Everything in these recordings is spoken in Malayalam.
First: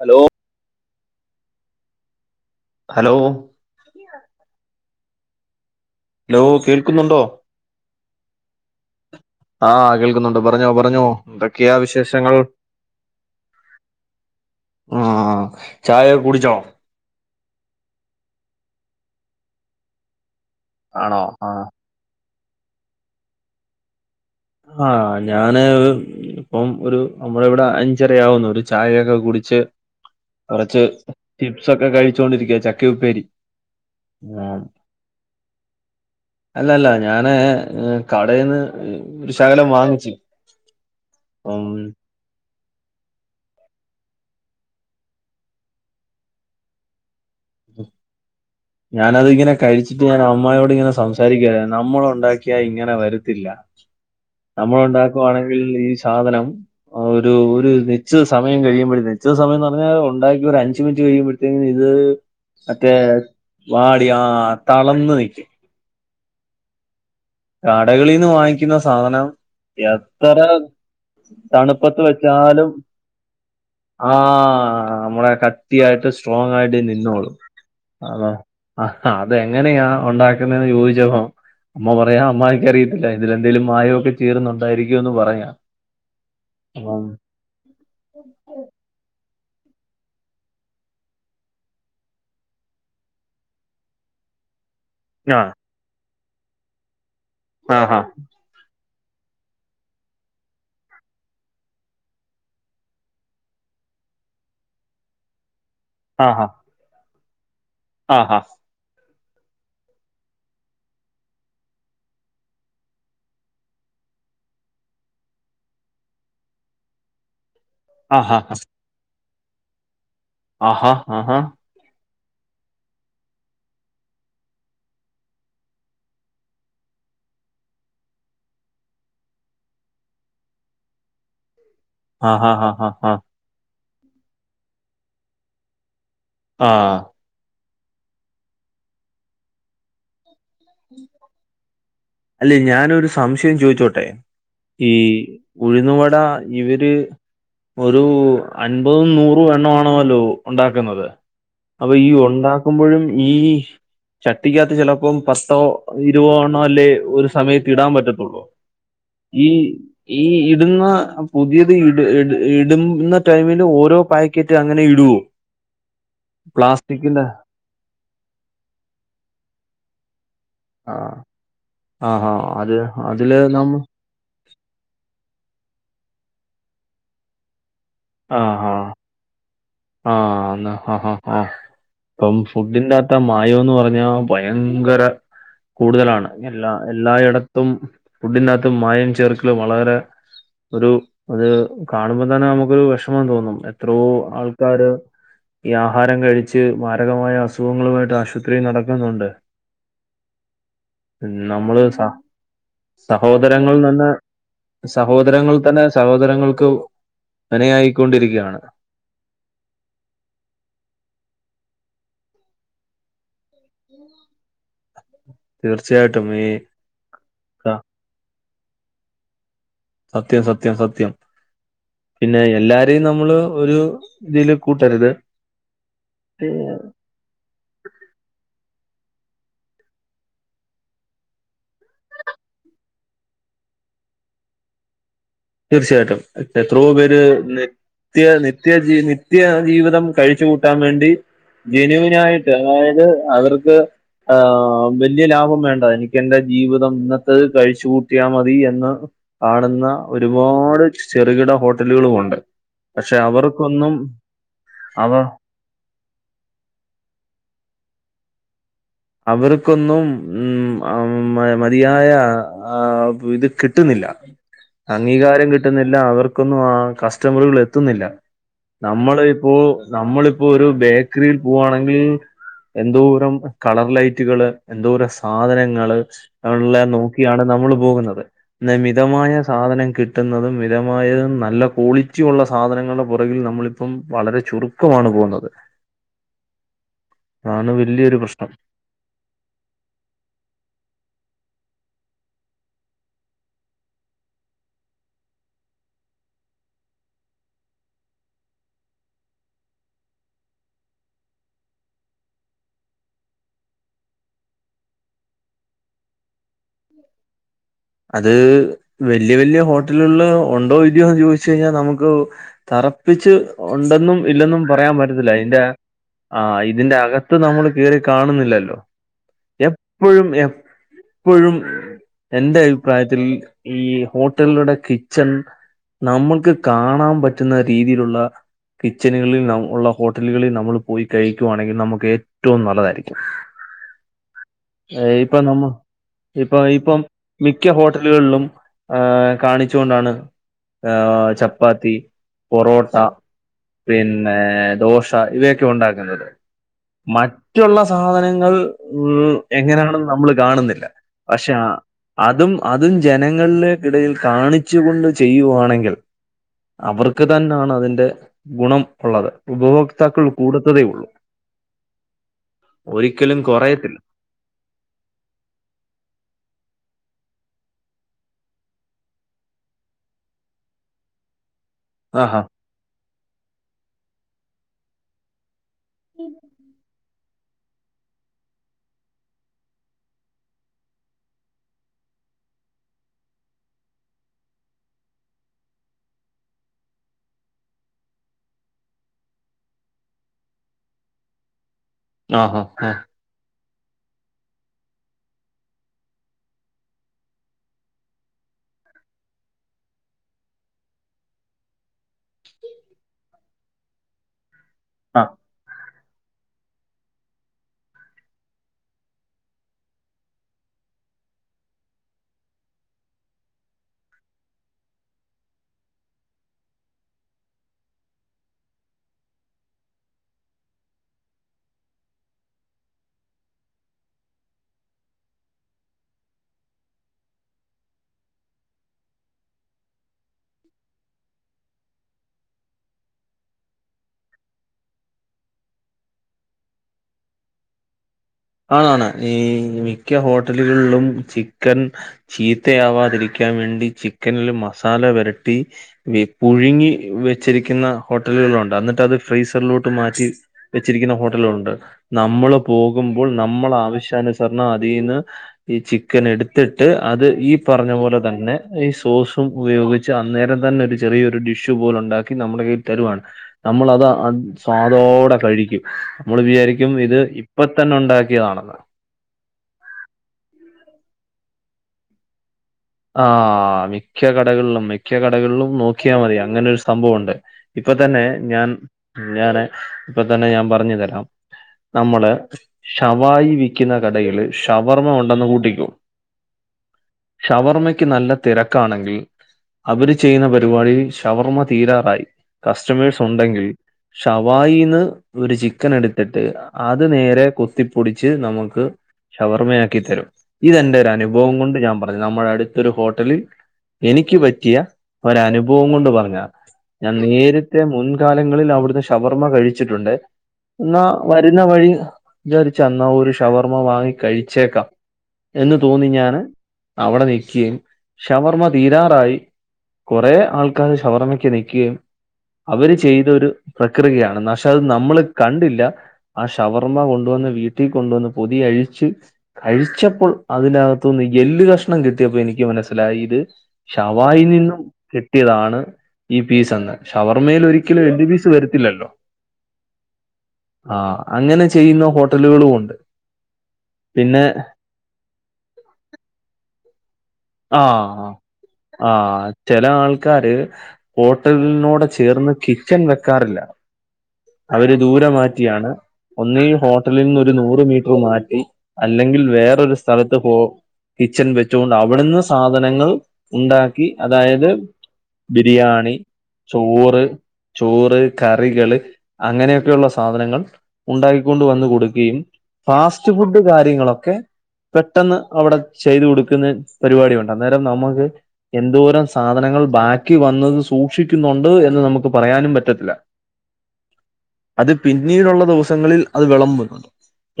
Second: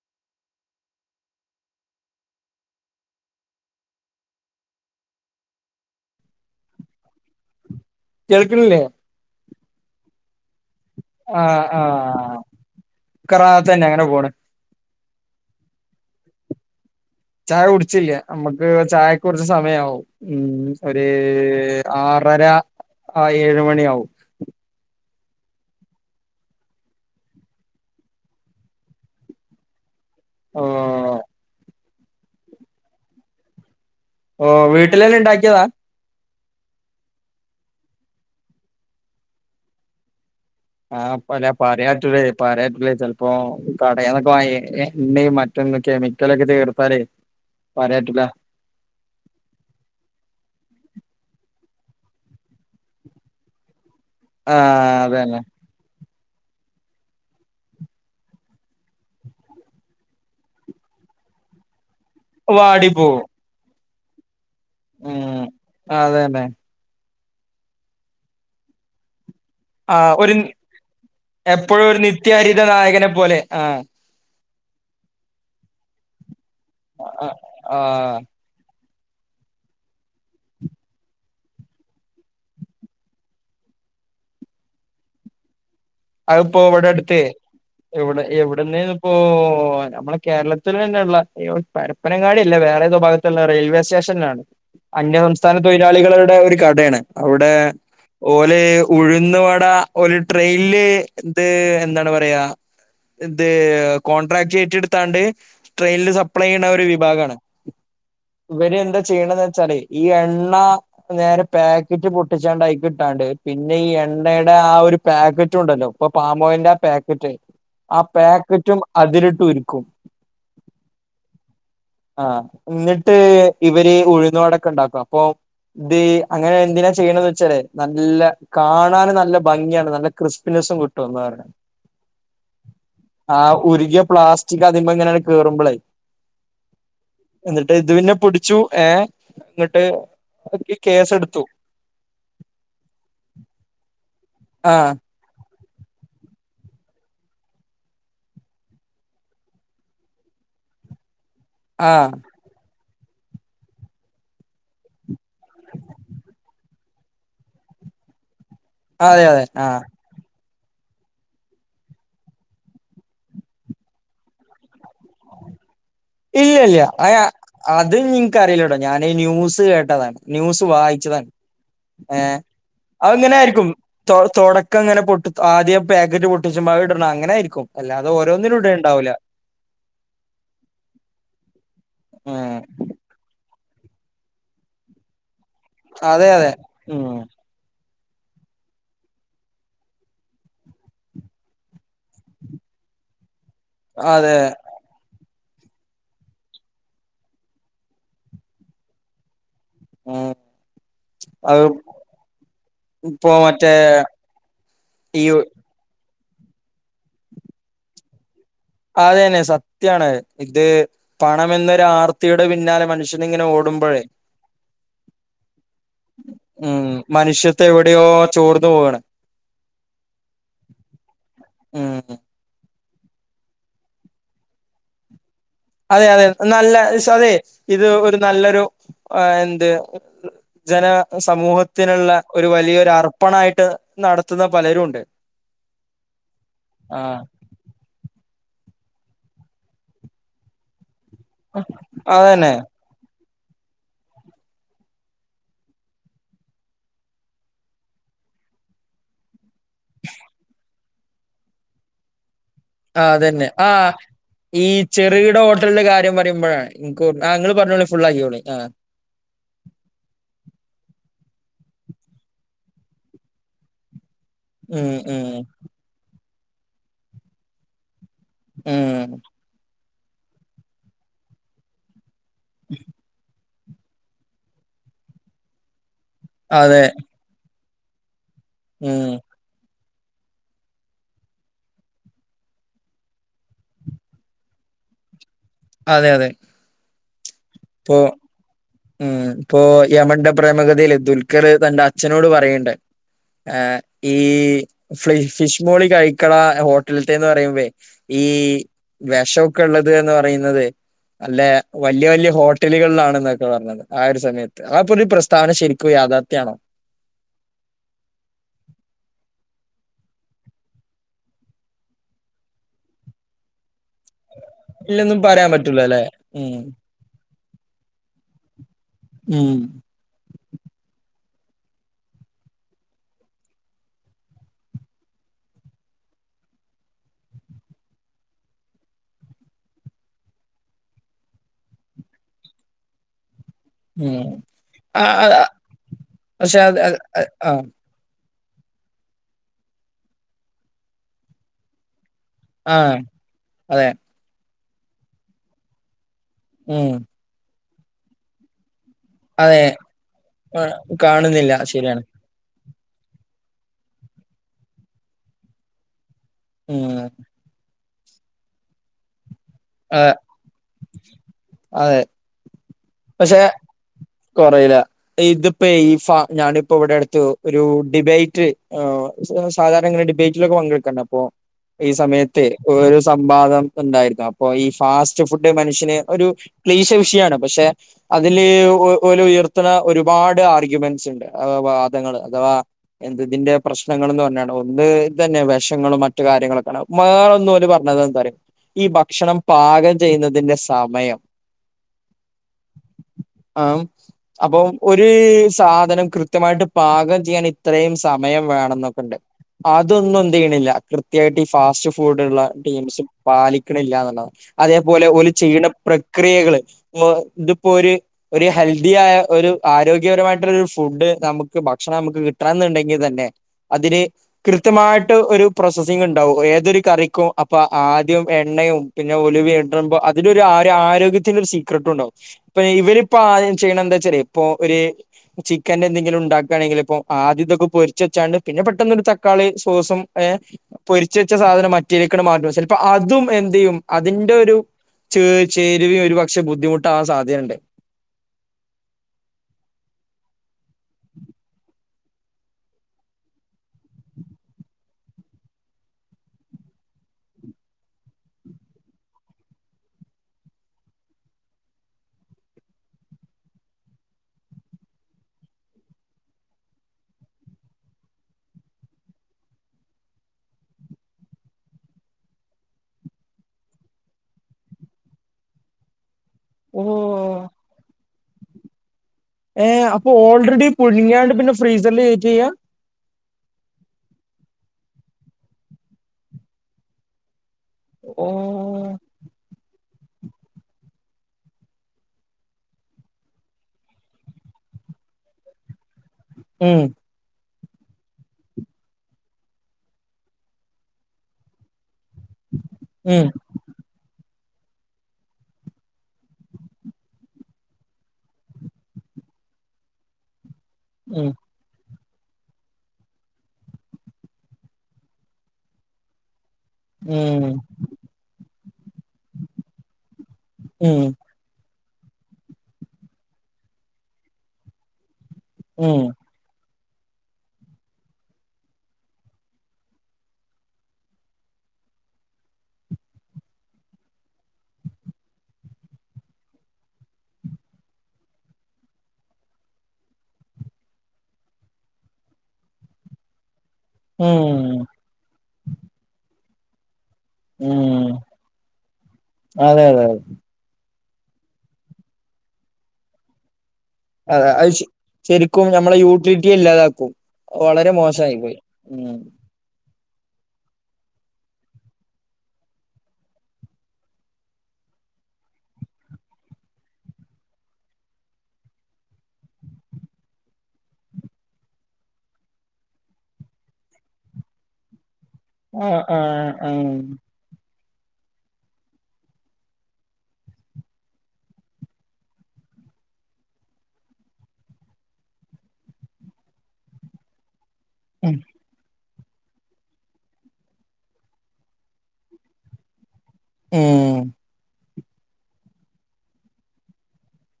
ഹലോ ഹലോ ഹലോ കേൾക്കുന്നുണ്ടോ കേൾക്ക്ണ്ല്ലേ ആ കേൾക്കുന്നുണ്ട് പറഞ്ഞോ പറഞ്ഞ് ഞ്ഞോ ആഹ് എന്തൊക്കെയാ വിശേഷങ്ങൾ ആഹ് റാഹത്തന്നെ അങ്ങനെ പോണ് ആ ചായ കുടിച്ചോ ചായ കുടിച്ചില്ല നമ്മക്ക് ചായക്കൊറച്ച് സമയാവും ഉം ഒര് ആണോ ആഹ് ആറര ആ ഏഴ് മണിയാവും ആ ഞാന് ഇത്പ്പം ഒരു നമ്മളിവിടെ അഞ്ചരയാവുന്നു ഒരു ചായയൊക്കെ കുടിച്ച് ഓ കൊറച്ച് ചിപ്സൊക്കെ കഴിച്ചോണ്ടിരിക്ക്യ ചക്കയുപ്പേരി ഓ ആഹ് വീട്ടിലന്നെ ഇണ്ടാക്കിയതാ അല്ലല്ല ഞാന് കടയെന്ന് ഒരു ശകലം വാങ്ങിച്ചു ആ പല പറയാറ്റൂലെയ് പറയാൻ പറ്റൂലാ ചെൽപ്പോ കടെന്നൊക്കെ വാങ്ങിയ എണ്ണയും മറ്റു കെമിക്കലൊക്കെ ചേർത്താലേ പറയാൻ പറ്റൂല ഞാനതിങ്ങനെ കഴിച്ചിട്ട് ഞാൻ അമ്മയോട് ഇങ്ങനെ സംസാരിക്കയാ നമ്മളൊണ്ടാക്കി ക്കിയാ ഇങ്ങനെ വരുത്തില്ല ആഹ് അതന്നെ നമ്മളൊണ്ടാക്കുവാണെങ്കിൽ ഈ സാധനം ആ ഒരു ഒരു നിശ്ചിത സമയം കഴിയുമ്പഴത്തേക്കും നിശ്ചിത സമയംന്ന്പറഞ്ഞാൽ ഉണ്ടാക്കി ഒരു അഞ്ച് മിനിറ്റ് കഴിയുമ്പ ഇത് മറ്റേ വാടിപ്പോവും വാടി ആ തളന്ന് നിക്കും ആ അതെ അതെ കടകളിൽ നിന്ന് വാങ്ങിക്കുന്ന സാധനം ആഹ് ഒരു എത്ര എപ്പോഴും ഒരു തണുപ്പത്ത് നിത്യഹരിത വെച്ചാലും നായകനെ പോലെ ആഹ് നമ്മടെ കട്ടിയായിട്ട് സ്ട്രോങ് ആയിട്ട് നിന്നോളു ആഹ് ആഹ് അ ആ അതെങ്ങനെയാ ഉണ്ടാക്കുന്നത് ചോദിച്ചപ്പോ അമ്മ പറഞ്ഞ പറയാം അമ്മാവിക്കറിയത്തില്ല ഇതിലെന്തേലും മായമൊക്കെ ചേർന്നണ്ടായിരിക്കുമോ എന്ന് പറയാം അത് ഇപ്പോ ഇവിട അടുത്തേ ഇവിടെ ഇവിടു ഇപ്പോ നമ്മളെ കേരളത്തിൽ തന്നെയുള്ള പരപ്പനങ്ങാടിയല്ല വേറെ ഏതോ ഭാഗത്തുള്ള റെയിൽവേ സ്റ്റേഷനിലാണ് ആ അന്യസംസ്ഥാന തൊഴിലാളികളുടെ ഒരു കടയാണ്. അവിടെ ആഹാ ഓരോ ഉഴുന്ന് വട ഒരു ട്രെയിനില് ഇത് എന്താണ് പറയാ ഇത് കോൺട്രാക്ട് ഏറ്റെടുത്താണ്ട് ട്രെയിനില് സപ്ലൈ ചെയ്യ്ണ ഒരു വിഭാഗാണ് ആ ആഹ ഇവര്എന്താചെയ്യ്ണ്ന്ന് വെച്ചാലേഈ എണ്ണാ നേരെ പാക്കറ്റ് പൊട്ടിച്ചാണ്ടയികിട്ടാണ്ട് പിന്നെ ഈ എണ്ണടെ ആ ഒരു പാക്കറ്റുണ്ടല്ലോ ഇപ്പൊ പാമോയിൽന്റെ ആ പേക്കറ്റ് ആ ആഹാ പേക്കറ്റും അതിലിട്ടുരുക്കും ആഹാ ആഹാ ആഹ് ഇന്നിട്ട് ഇവര് ഉഴുന്ന് വട ഒക്കെ ഉണ്ടാക്കും അപ്പൊ ഇത് അങ്ങനെ എന്തിനാ ചെയ്യണന്ന് വെച്ചാലേ നല്ല കാണാൻ നല്ല ഭംഗിയാണ് നല്ല ക്രിസ്പിനെസ്സും കി കിട്ടും ന്നാ പറഞ്ഞെ ആഹ് ഹാഹാഹാ ആഹ് ആ ഉരുകിയ പ്ലാസ്റ്റിക് അതിന്മേലി ഇങ്ങനെ കേറുമ്പളേ ആഹ് എന്നിട്ട് ഇത് പിന്നെ പിടിച്ചു ഏഹ് എന്നിട്ട് കേസെടുത്തു. അല്ലെ ഞാനൊരു സംശയം ചോയിച്ചോട്ടെ ആഹ് ഈ ഉഴുന്നുവട ഇവര് ഒരുഅൻപതും നൂറും എണ്ണാണല്ലോ ഉണ്ടാക്കുന്നത് അപ്പ ആഹ് ഈ ഒണ്ടാക്കുമ്പഴും ഈ ചട്ടിക്കാത്ത് ചിലപ്പോം പസ് ത്തോ ഇരുവോണോല്ലേ ഒരു സമയത്തിടാൻ പറ്റത്തൊള്ളൂ അതെ അതെ ഈ ആഹ് ഈ ഇടുന്ന പുതിയത് ഇട് ഇട് ഇടുന്ന ടൈമില് ഓരോപാക്കറ്റങ്ങനെ ഇടുവോ ഇല്ലല്ല്യ അ പ്ലാസ്റ്റിക്കിന്റെ അത് ഇൻക്ക്റീല്ലട്ടോ ഞാന് ന്യൂസ്കേട്ടതാണ് ന്യൂസ് ആ. വായിച്ചതാണ് ഏ ആഹാ! അത് അഹ് അതില് അങ്ങനെയിരിക്കും നമ്മ തോ തൊടക്കങ്ങനെ പൊട്ടത് ആദ്യം പാക്കറ്റ്പൊട്ടിച്ചിമ്പം അത് ഇടണം അങ്ങനായിരിക്കും അല്ലാതെ ഓരോന്നിലും ആഹാ! ഇടൽണ്ടാവൂല ആഹ് ന്ന ഹ ഹ ഹ അപ്പം ഉം ഫുഡിന്റെകത്തെ മാ മായൊന്ന്പറഞ്ഞാ ഭയങ്കര അതെ കൂടുതലാണ് അതെ എല്ലാ ഉം എല്ലായിട ത്തും ഫുഡിനകത്ത് മായംചേർക്കല് വളരെ ഒരു അത് കാണുമ്പോതന്നെ നമുക്കൊരു വിഷമംതോന്നും എത്രോ അതെ ആൾക്കാര് ഈ ആഹാരംകഴിച്ച് മാരകമായ അസുഖങ്ങളുമായിട്ട് ആശുപത്രിയിൽ നടക്കുന്നുണ്ട് ഉം അത് നമ്മള് സ ഇപ്പൊ മറ്റേ സഹോദരങ്ങൾനന്നെ ഈ സഹോദരങ്ങൾതന്നെ സഹോദരങ്ങൾക്ക് മനയായിക്കൊണ്ടിരിക്കുകയാണ് അതെന്നെ സത്യാണ് ഇത് പണമെന്നൊരു ആർത്തിയുടെ പിന്നാലെ മനുഷ്യനിങ്ങനെ ഓടുമ്പോഴേ തീർച്ചയായിട്ടും ഈ ഉം മനുഷ്യത്വം എവിടെയോ ചോർന്ന്പോവാണ്. സത്യം സത്യം സത്യം ഉം പി പിന്നെഎല്ലാരേം നമ്മള് ഒരു ഇതില്കൂട്ടരുത് അതെ അതെ നല്ല സതെ ഇത്ഒരു നല്ലൊരു എന്ത് ജന സമൂഹത്തിനുള്ള ഒരുവലിയൊരു അർപ്പണായിട്ട് നടത്തുന്ന പലരുണ്ട് തീർച്ചയായിട്ടും എത്രയോ പേര് ഇന്ന് ത്യ നിത്യജി നിത്യജീവിതം കഴിച്ചുകൂട്ടാൻവേണ്ടി ജെനുവിനായിട്ട് അതന്നെ അതായത് അവർക്ക് ആഹ് വല്ല്യലാഭംവേണ്ട എനിക്കെന്റെജീവിതം ഇന്നത്തെത് കഴിച്ചുകൂട്ടിയാമതി എന്ന് കാണുന്ന ഒരുപാട് ചെറുകിട ഹോട്ടലുകളും ഉണ്ട് ആഹ് അതന്നെ ആ ഈ അവ ചെറുകിടഹോട്ടലിന്റെ കാര്യംപറയുമ്പയേ ഇൻക് ഓർമ ആ ഇങ്ങള്പറഞ്ഞോളി ഫുള്ളാക്കിക്കോളി ആ അവർക്കൊന്നും ഉം അഉം മതിയായ ആഹ് ഇത് കിട്ടുന്നില്ല ഉം ഉം അംഗീകാരംകിട്ടുന്നില്ല അവർക്കൊന്നും ആ കസ്റ്റമറുകള് എത്തുന്നില്ല ഉം നമ്മള് ഇപ്പോ നമ്മളിപ്പോ ഒരു ബേക്കറിയിൽ പോവാണെങ്കിൽ എന്തൂരം കളർ ലൈറ്റുകള് എന്തോര അതെ സാധനങ്ങള്ല്ലാം നോക്കിയാണ് നമ്മള് പോകുന്നത് ഇന്ന് ഉം മിതമായ സാധനം കിട്ട ട്ടുന്നതും മിതമായതും നല്ല ക്വാളിറ്റി ഉള്ള സാധനങ്ങളുടെ പുറകിൽ നമ്മളിപ്പം വളരെ ചുരു ക്കമാണ് പോകുന്നത് അതെ അതെ ആണ് ഇപ്പൊ വല്യൊരു പ്രശ്നം ഉം ഇപ്പോ യമന്റെ പ്രേമഗതയില് ദുൽഖർ തന്റെ അച്ഛനോട് പറയണ്ട ആഹ് ഈ ഫ്ളി ഫിഷ് മോളി കഴിക്കട ഹോട്ടൽത്തെന്ന് പറയുമ്പേ ഈ വെഷക്കെള്ളത് എന്ന്പറയുന്നത് അല്ലെ വല്യ വല്യ ഹോ ഹട്ടലുകളിലാണെന്നൊക്കെ പറഞ്ഞത് ട്ടിലുകളിലാണ് എന്നൊക്കെ പർഞ്ഞത് ആ ഒരു സമയത്ത് ആപ്പൊരു പ്രസ്താവന ശരിക്കും യാഥർത്ഥ്യണോ അത് വല്യ വല്യ ഹോട്ടലുകള് ഉണ്ടോ ഇലിയോന്ന് ചോദിച്ച കഴിഞ്ഞാൽ നമുക്ക് തറപ്പിച്ച് ഉണ്ടെന്നും ഇല്ലെന്നും പറയാൻ ഇല്ലൊന്നും പറ്റത്തില്ല പറയാൻ അയിന്റെ പറ്റൂല അല്ലെ ആ ഉം ഇതിന്റെ അക നമ്മൾ കേറി കാണുന്നില്ലല്ലോ ഉം എപ്പോഴും എപ്പോഴും എനന്റെ അഭിപ്രായത്തിൽ ഈ ഹോട്ടലുടെ കിച്ചൺ നമ്മൾക്ക് കാണാൻ പറ്റുന്ന രീതിയിലുള്ള കിച്ചണുകളിൽ ഉള്ള ഹോട്ടലുകളിൽ നമ്മൾ പോയി കഴിക്കുവാണെങ്കിൽ നമുക്ക് ഏറ്റവും നല്ലതായിരിക്കും ഉം ആ ആ ഇപ്പൊ ആ, നമ്മ ഇപ്പൊ പക്ഷെ അത് അത് ഇപ്പം അത് ആ മിക്ക ഹോട്ടലുകളിലും ആഹ് കാണിച്ചു കൊണ്ടാണ് ചപ്പാത്തി ആ പൊറോട്ട അതെ പിന്നെ ദോശ ഇവയൊക്കെ ഉണ്ടാക്കുന്നത് ഉം മറ്റുള്ള സാധനങ്ങൾ ഉം അതെ എങ്ങനെയാണെന്ന് നമ്മൾ ആ, കാണുന്നില്ല പക്ഷെ കാണുന്നില്ല ശരിയാണ് അതും അതും ജനങ്ങളുടെക്കിടയിൽ കാണിച്ചു കൊണ്ട് ചെയ്യുയാണെങ്കിൽ ഉം അവർക്ക് തന്നെയാണ് അതിന്റെ ഗുണം ഉള്ളത് അതെ ഉപഭോക്താക്കൾ കൂടുത്തതേ ഉള്ളൂ അതെ ഒരിക്കലും പക്ഷെ കുറയത്തില്ല കൊറയില്ല ഇതിപ്പോ ഈ ഫ ഞാനിപ്പോ ഇവിടെ അടുത്ത് ഒരു ഡിബേറ്റ് സാധാരണ ങ്ങനെ ഡിബേറ്റിലൊക്കെ അപ്പൊ പങ്കെടുക്കാം പ്പോ ഈ ആഹാ സമയത്ത് ഒരു സംവാദം ഉണ്ടായിരുന്നു അപ്പൊ ഈ ഫാസ്റ്റ് ഫുഡ് മനുഷ്യ ഒരു ക്ലീശ വിഷയാണ് പക്ഷെ അതില് പോലെ ഉയർത്തുന്ന ഒരുപാട് ആർഗ്യുമെന്റ്സ് ഉണ്ട് അ വാദങ്ങള് അഥവാ എന്തിന്റെ പ്രശ്നങ്ങൾ എന്ന് പറഞ്ഞാണ് ഒന്ന് ഇത് തന്നെ വിശങ്ങളും മറ്റു കാര്യങ്ങളൊക്കെയാണ് മകളൊന്ന പോല പറഞ്ഞത് എന്ത റിയോ ഈ ഭക്ഷണം പാകം ചെയ്യുന്നതിന്റെ സമയം ആഹ് ആഹ് ആഹ് അപ്പൊ ഒരു സാധനം കൃത്യമായിട്ട് പാകം ചെയ്യാൻ ഇത്രയും സമയം വേണം എന്നൊക്കെുണ്ട് അതൊന്നും എന്ത്യ്യണില്ല കൃത്യമായിട്ട് ഈ ഫാസ്റ്റ് ഫുഡള്ള ടീംസ് പാലിക്കണില്ലന്ന്ണ് അതേപോലെ ആ. ഓല് ചെയ്യുന്ന പ്രക്രിയകള് ഇതിപ്പോ ഒരു ഹെൽ പ്രതിയായ ഒരു ആരോഗ്യപരമായിട്ടുള്ള ഒരു ഫുഡ് നമുക്ക് ഭക്ഷണം നമുക്ക് കിട്ടണം എന്നുണ്ടെങ്കി തന്നെ അതിന് കൃത്യമായിട്ട് ഒരു പ്രോസസിങ് ഇ ണ്ടാവും ഏതൊരു കറിക്കും അപ്പൊ ആദ്യം എണ്ണയും പിന്നെ ഒലി വേണ്ടമ്പോ അതിലരു ആരോ ആരോഗ്യത്തിന്റെ ഒരു സീക്രട്ടും ഉണ്ടാവും ഇപ്പ ഇവരിപ്പ ചെയ്യണ എന്താച്ച ഇപ്പൊ ഒര് ചിക്കൻന്റെ എന്തെങ്കിലും ഉണ്ടാക്കുകയാണെങ്കിൽ ഇപ്പൊ ആദ്യം ഇതൊക്കെ പൊരിച്ച് വെച്ചാണ്ട് പിന്നെ പെട്ടെന്നൊരു തക്കാളി സോസും ഏഹ് പൊരിച്ച വെച്ച സാധനം മറ്റിരിക്കുന്ന മാറ്റ ചിലപ്പോ അതും എന്തയ്യും അതിന്റെ ഒരു ചേ ചേരുവയും ഒരുപക്ഷെ ബുദ്ധിമുട്ടാ ആൻ സാധ്യതയുണ്ട് ആതാണ് ഈ മിക്ക ഹോട്ടലുകളിലും ചിക്കൻ ചീത്തയാവാതിരിക്കാൻ വേണ്ടി ചിക്കനില് മസാല വരട്ടി പുഴുങ്ങി വെച്ചിരിക്കുന്ന ഹോട്ടലുകളുണ്ട് എന്നിട്ട് അത് ഫ്രീസറിലോട്ട് മാറ്റി വെച്ചിരിക്കുന്ന ഹോട്ടലുണ്ട് നമ്മൾ പോകുമ്പോ നമ്മള ആവശ്യാനുസരണം അതിന്ന് ഈ ചിക്കൻ എടുത്തിട്ട് അത് ഈ പറഞ്ഞ പോലെ തന്നെ ഈ സോസും ഉപയോഗി ച് അന്നേരം തന്നെ ഒരു ചെറിയൊരു ഡിഷു പോലെ ഉണ്ടാക്കി നമ്മുടെ കയ്യിൽ തരുവാണ് തരുവാണ് നമ്മളത് അ സ്വാദോടെ കഴിക്കും നമ്മൾ വിചാരിക്കും ഇത് ഓഹ് ഇപ്പ തന്നെ ഉണ്ടാക്കിയതാണെന്ന് ഏഹ് അപ്പൊ ഓൾറെഡി പുഴുങ്ങിയാണ്ട് പിന്നെ ഫ്രീസറിൽ കയറ്റേ ചെയ്യ ആഹ് മിക്ക കടകളിലും മിക്ക കടകളിലും നോക്കിയാൽ മതി അങ്ങനെരു സംഭവം ഉണ്ട് ഇപ്പ തന്നെ ഞാൻ ഓഹ് ഞാന് ഇപ്പൊ തന്നെ ഞാൻ പറഞ്ഞു തരാം നമ്മള് ശവായി വിൽക്കുന്ന കടയിൽ ഷവർമ്മ ഉണ്ടെന്ന് കൂട്ടിക്കോ ഉം ഷവർമ്മയ്ക്ക് നല്ല തിരക്കാണെങ്കിൽ അവര് ചെയ്യുന്ന പരിപാടിയിൽ ഷവർമ്മ തീരാറായി കസ്റ്റമേഴ്സ് ഉം ഉണ്ടെങ്കിൽ ഷവായിന്ന് ഒരു ചിക്കൻ എടുത്തിട്ട് അത് നേരെ കൊത്തിപ്പൊടിച്ച് നമുക്ക് ഷവർമ്മയാക്കിത്തരും ഇതെന്റെ ഒരു ഉം അനുഭവം കൊണ്ട് ഞാൻ നമ്മുടെ അടുത്തൊരു ഹോട്ടലിൽ എനിക്ക് പറ്റിയ ഒരു അനുഭവം കൊണ്ട് പറഞ്ഞാ ഞാൻ ഉം നേരത്തെ മുൻകാലങ്ങളിൽ അവിടുന്ന് ഷവർമ്മ കഴിച്ചിട്ടുണ്ട് ഉം എന്നാ വരുന്ന വഴി വിചാരിച്ചന്നാ ഒരു ഷവർമ്മ വാങ്ങി കഴിച്ചേക്കാം എന്ന് ഉം തോന്നി ഞാന് അവിടെ നിൽകയും ഷവർമ്മ തീരാറായി കുറെ ആൾക്കാര് ഷവർമക്ക് നിൽക്കുകയും അവര് ചെയ്തൊരു പ്രക്രിയയാണ് പക്ഷെ അത് നമ്മള് കണ്ടില്ല ആ ഷവർമ്മ കൊണ്ടുവന്ന് വീട്ടിൽ കൊണ്ടുവന്ന് പൊതിയഴിച്ച് കഴിച്ചപ്പോൾ അതിനകത്ത്ന്ന് എല്ല് കഷ്ണം കിട്ടിയപ്പോ എനിക്ക് മനസ്സിലായി ഇത് ഷവായിൽ ഉം നിന്നും കിട്ടിയതാണ് ഈ പീസന്ന് ഷവർമയിൽ ഒരിക്കലും ഉം എല് പീസ് വരത്തില്ലല്ലോ അതെ അതെ അതെ ആഹ് അങ്ങനെ ചെയ്യുന്ന ഹോട്ടലുകളും ഉണ്ട് പിന്നെ അതെ അത് ശെരിക്കും നമ്മളെ യൂട്ടിലിറ്റി ഇല്ലാതാക്കും വളരെ മോശമായി പോയി ഉം ചെല ആൾക്കാര് ഹോട്ടലിനോടെ ചേർന്ന് കിച്ചൺ വെക്കാറില്ല അവര് ദൂരെ മാറ്റിയാണ് ഒന്ന് ഈ ഹോട്ടലിൽ നിന്ന് ഒരു നൂറ് മീറ്റർ മാറ്റി അല്ലെങ്കിൽ വേറൊരു സ്ഥലത്ത് പോ കിച്ചൻ വെച്ചൊണ്ട് അവിടുന്ന് സാധനങ്ങൾ ഉണ്ടാക്കി അതായത് ആഹ് ബിരിയാണി ആഹ് ആഹ് ചോറ് ചോറ് കറികള് അങ്ങനെയൊക്കെയുള്ള സാധനങ്ങൾ ഉണ്ടാക്കിക്കൊണ്ട് വന്ന് കൊടുക്കുകയും ഫാസ്റ്റ് ഫുഡ് കാര്യങ്ങളൊക്കെ പെട്ടെന്ന് അവിടെ ചെയ്തു കൊടുക്കുന്ന പരിപാടിയുണ്ട് അന്നേരം നമുക്ക് ഉം എന്തോരം സാധനങ്ങൾ ബാക്കി വന്നത് സൂക്ഷിക്കുന്നുണ്ട് എന്ന് നമുക്ക് പറയാനും പറ്റത്തില്ല ഏഹ് അത് പിന്നീടുള്ള ദിവസങ്ങളിൽ അത് വിളമ്പുന്ന്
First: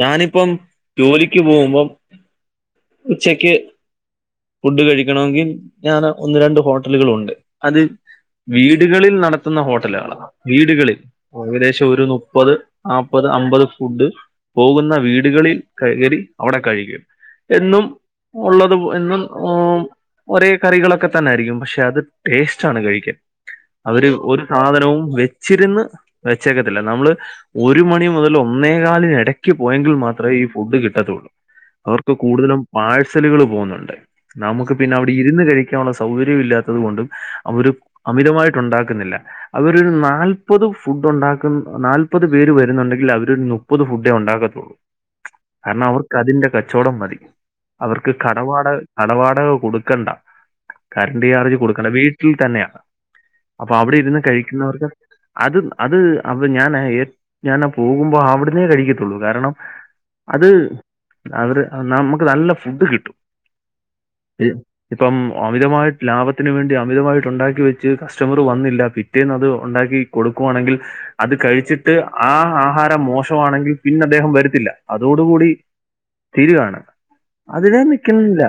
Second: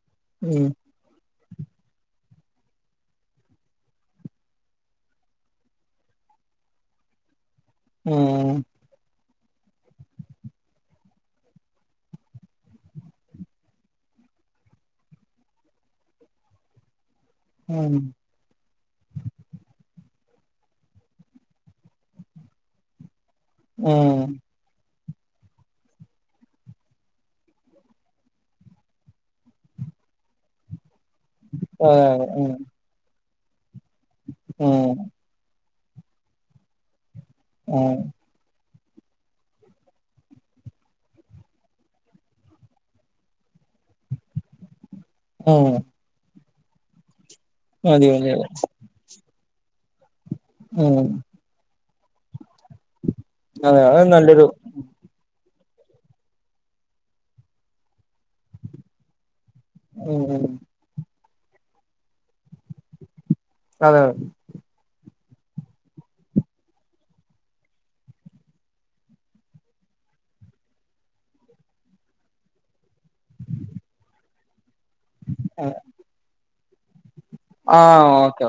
ഞാനിപ്പം ഉം ജോലിക്ക് പോകുമ്പോ ഉച്ചക്ക് ഫുഡ് കഴിക്കണമെങ്കിൽ ഞാന ഒന്ന് രണ്ട് ഹോട്ടലുകളുണ്ട് അത് വീ വീടുകളിൽ നടത്തുന്ന ഹോട്ടലുകളാണ് വീടുകളിൽ ഏകദേശം ഒരു മുപ്പത് നാപ്പത് അമ്പത് ഫുഡ് പോകുന്ന വീടുകളിൽ കയറി അവിടെ കഴിക്കും എന്നും ഉം ഉള്ളത് എന്നും ഒരേ കറികളൊക്കെ തന്നൊയിയിരിക്കും പക്ഷെ അത് ടേസ്റ്റ് ആണ് കഴിക്കാൻ അവര് ഉം ഒരു സാധനവും വെച്ചിരുന്ന് വെച്ചേക്കത്തില്ല നമ്മള് ഒരു മണി മുതൽ ഒന്നേ കാലി ഇടയ്ക്ക് പോയെങ്കിൽ മാത്രമേ ഈ ഫുഡ് കിട്ടത്തുള്ളൂ ഉം അതെ അവർക്ക് അതെ കൂടുതലും പാഴ്സലുകൾ പോകുന്നുണ്ട് ഉം നമുക്ക് പിന്നെ ഉം അവിടെ ഇരുന്ന് കഴിക്കാനുള്ള സൗകര്യം ഇല്ലാത്തത് കൊണ്ടും അവര് ഉം അമിതമായിട്ട് ണ്ടാക്കുന്നില്ല അവരൊരു നാല്പത് ഫുഡ് ഉണ്ടാക്കുന്ന നാല്പത് പേര് വരുന്നുണ്ടെങ്കിൽ അവരൊരു മുപ്പത് ഫുഡേ ഉണ്ടാക്കത്തുള്ളൂ ഉം കാരണം അവർക്ക് അതിന്റെ കചൊടം മതി മതി അവർക്ക് മതി അതെ കടവാടക് കടവാടക കൊടുക്കണ്ട ഉം കരറ്റു ചാർജ് കൊടുക്കണ്ട വീട്ടിൽ തന്നെയാണ് അപ്പൊ അതെ അവിടെ അത് ഇരുന്ന് നല്ലൊരു കഴിക്കുന്നവർക്ക് അത് അത് അവിടെ ഞൻഏ ഞാനാ പോകുമ്പോ അവിടെ ഇരുന്നേ കഴിക്കത്തുള്ളൂ കാരണം ഉം ഉം അത് അവര് നമുക്ക് നല്ല ഫുഡ് കിട്ടും അതെ തെ ഇപ്പം അമിതമായിട്ട് ലാഭത്തിനന് വേണ്ടി അമിതമായിട്ട് ഉണ്ടാക്കി വെച്ച് കസ്റ്റമർ വന്നില്ല പിറ്റ് റ്റേന്ന് അത് ഉണ്ടാക്കി കൊടുക്കുവാണെങ്കിൽ അത് കഴിച്ചിട്ട് ആഹ് ആഹാരം മോശമാണെങ്കിൽ പിന്നെ അദ്ദേഹം വരത്തില്ല അതോടുകൂടി തീരുവാണ് അതിടാൻ നിൽക്കണില്ല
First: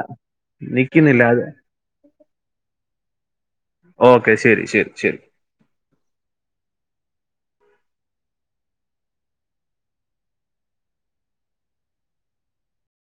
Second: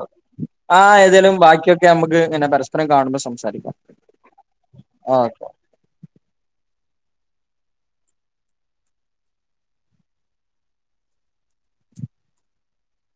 ആ ഹ്ഏതോലും ബാക്കിയൊക്കെ നമ്മുക്ക് ഇങ്ങനെ പരസ്പരം കാണുമ്പോൾ സംസാരിക്കാം ഓക്കെ ശരി ശരി ശരി ഓക്കെ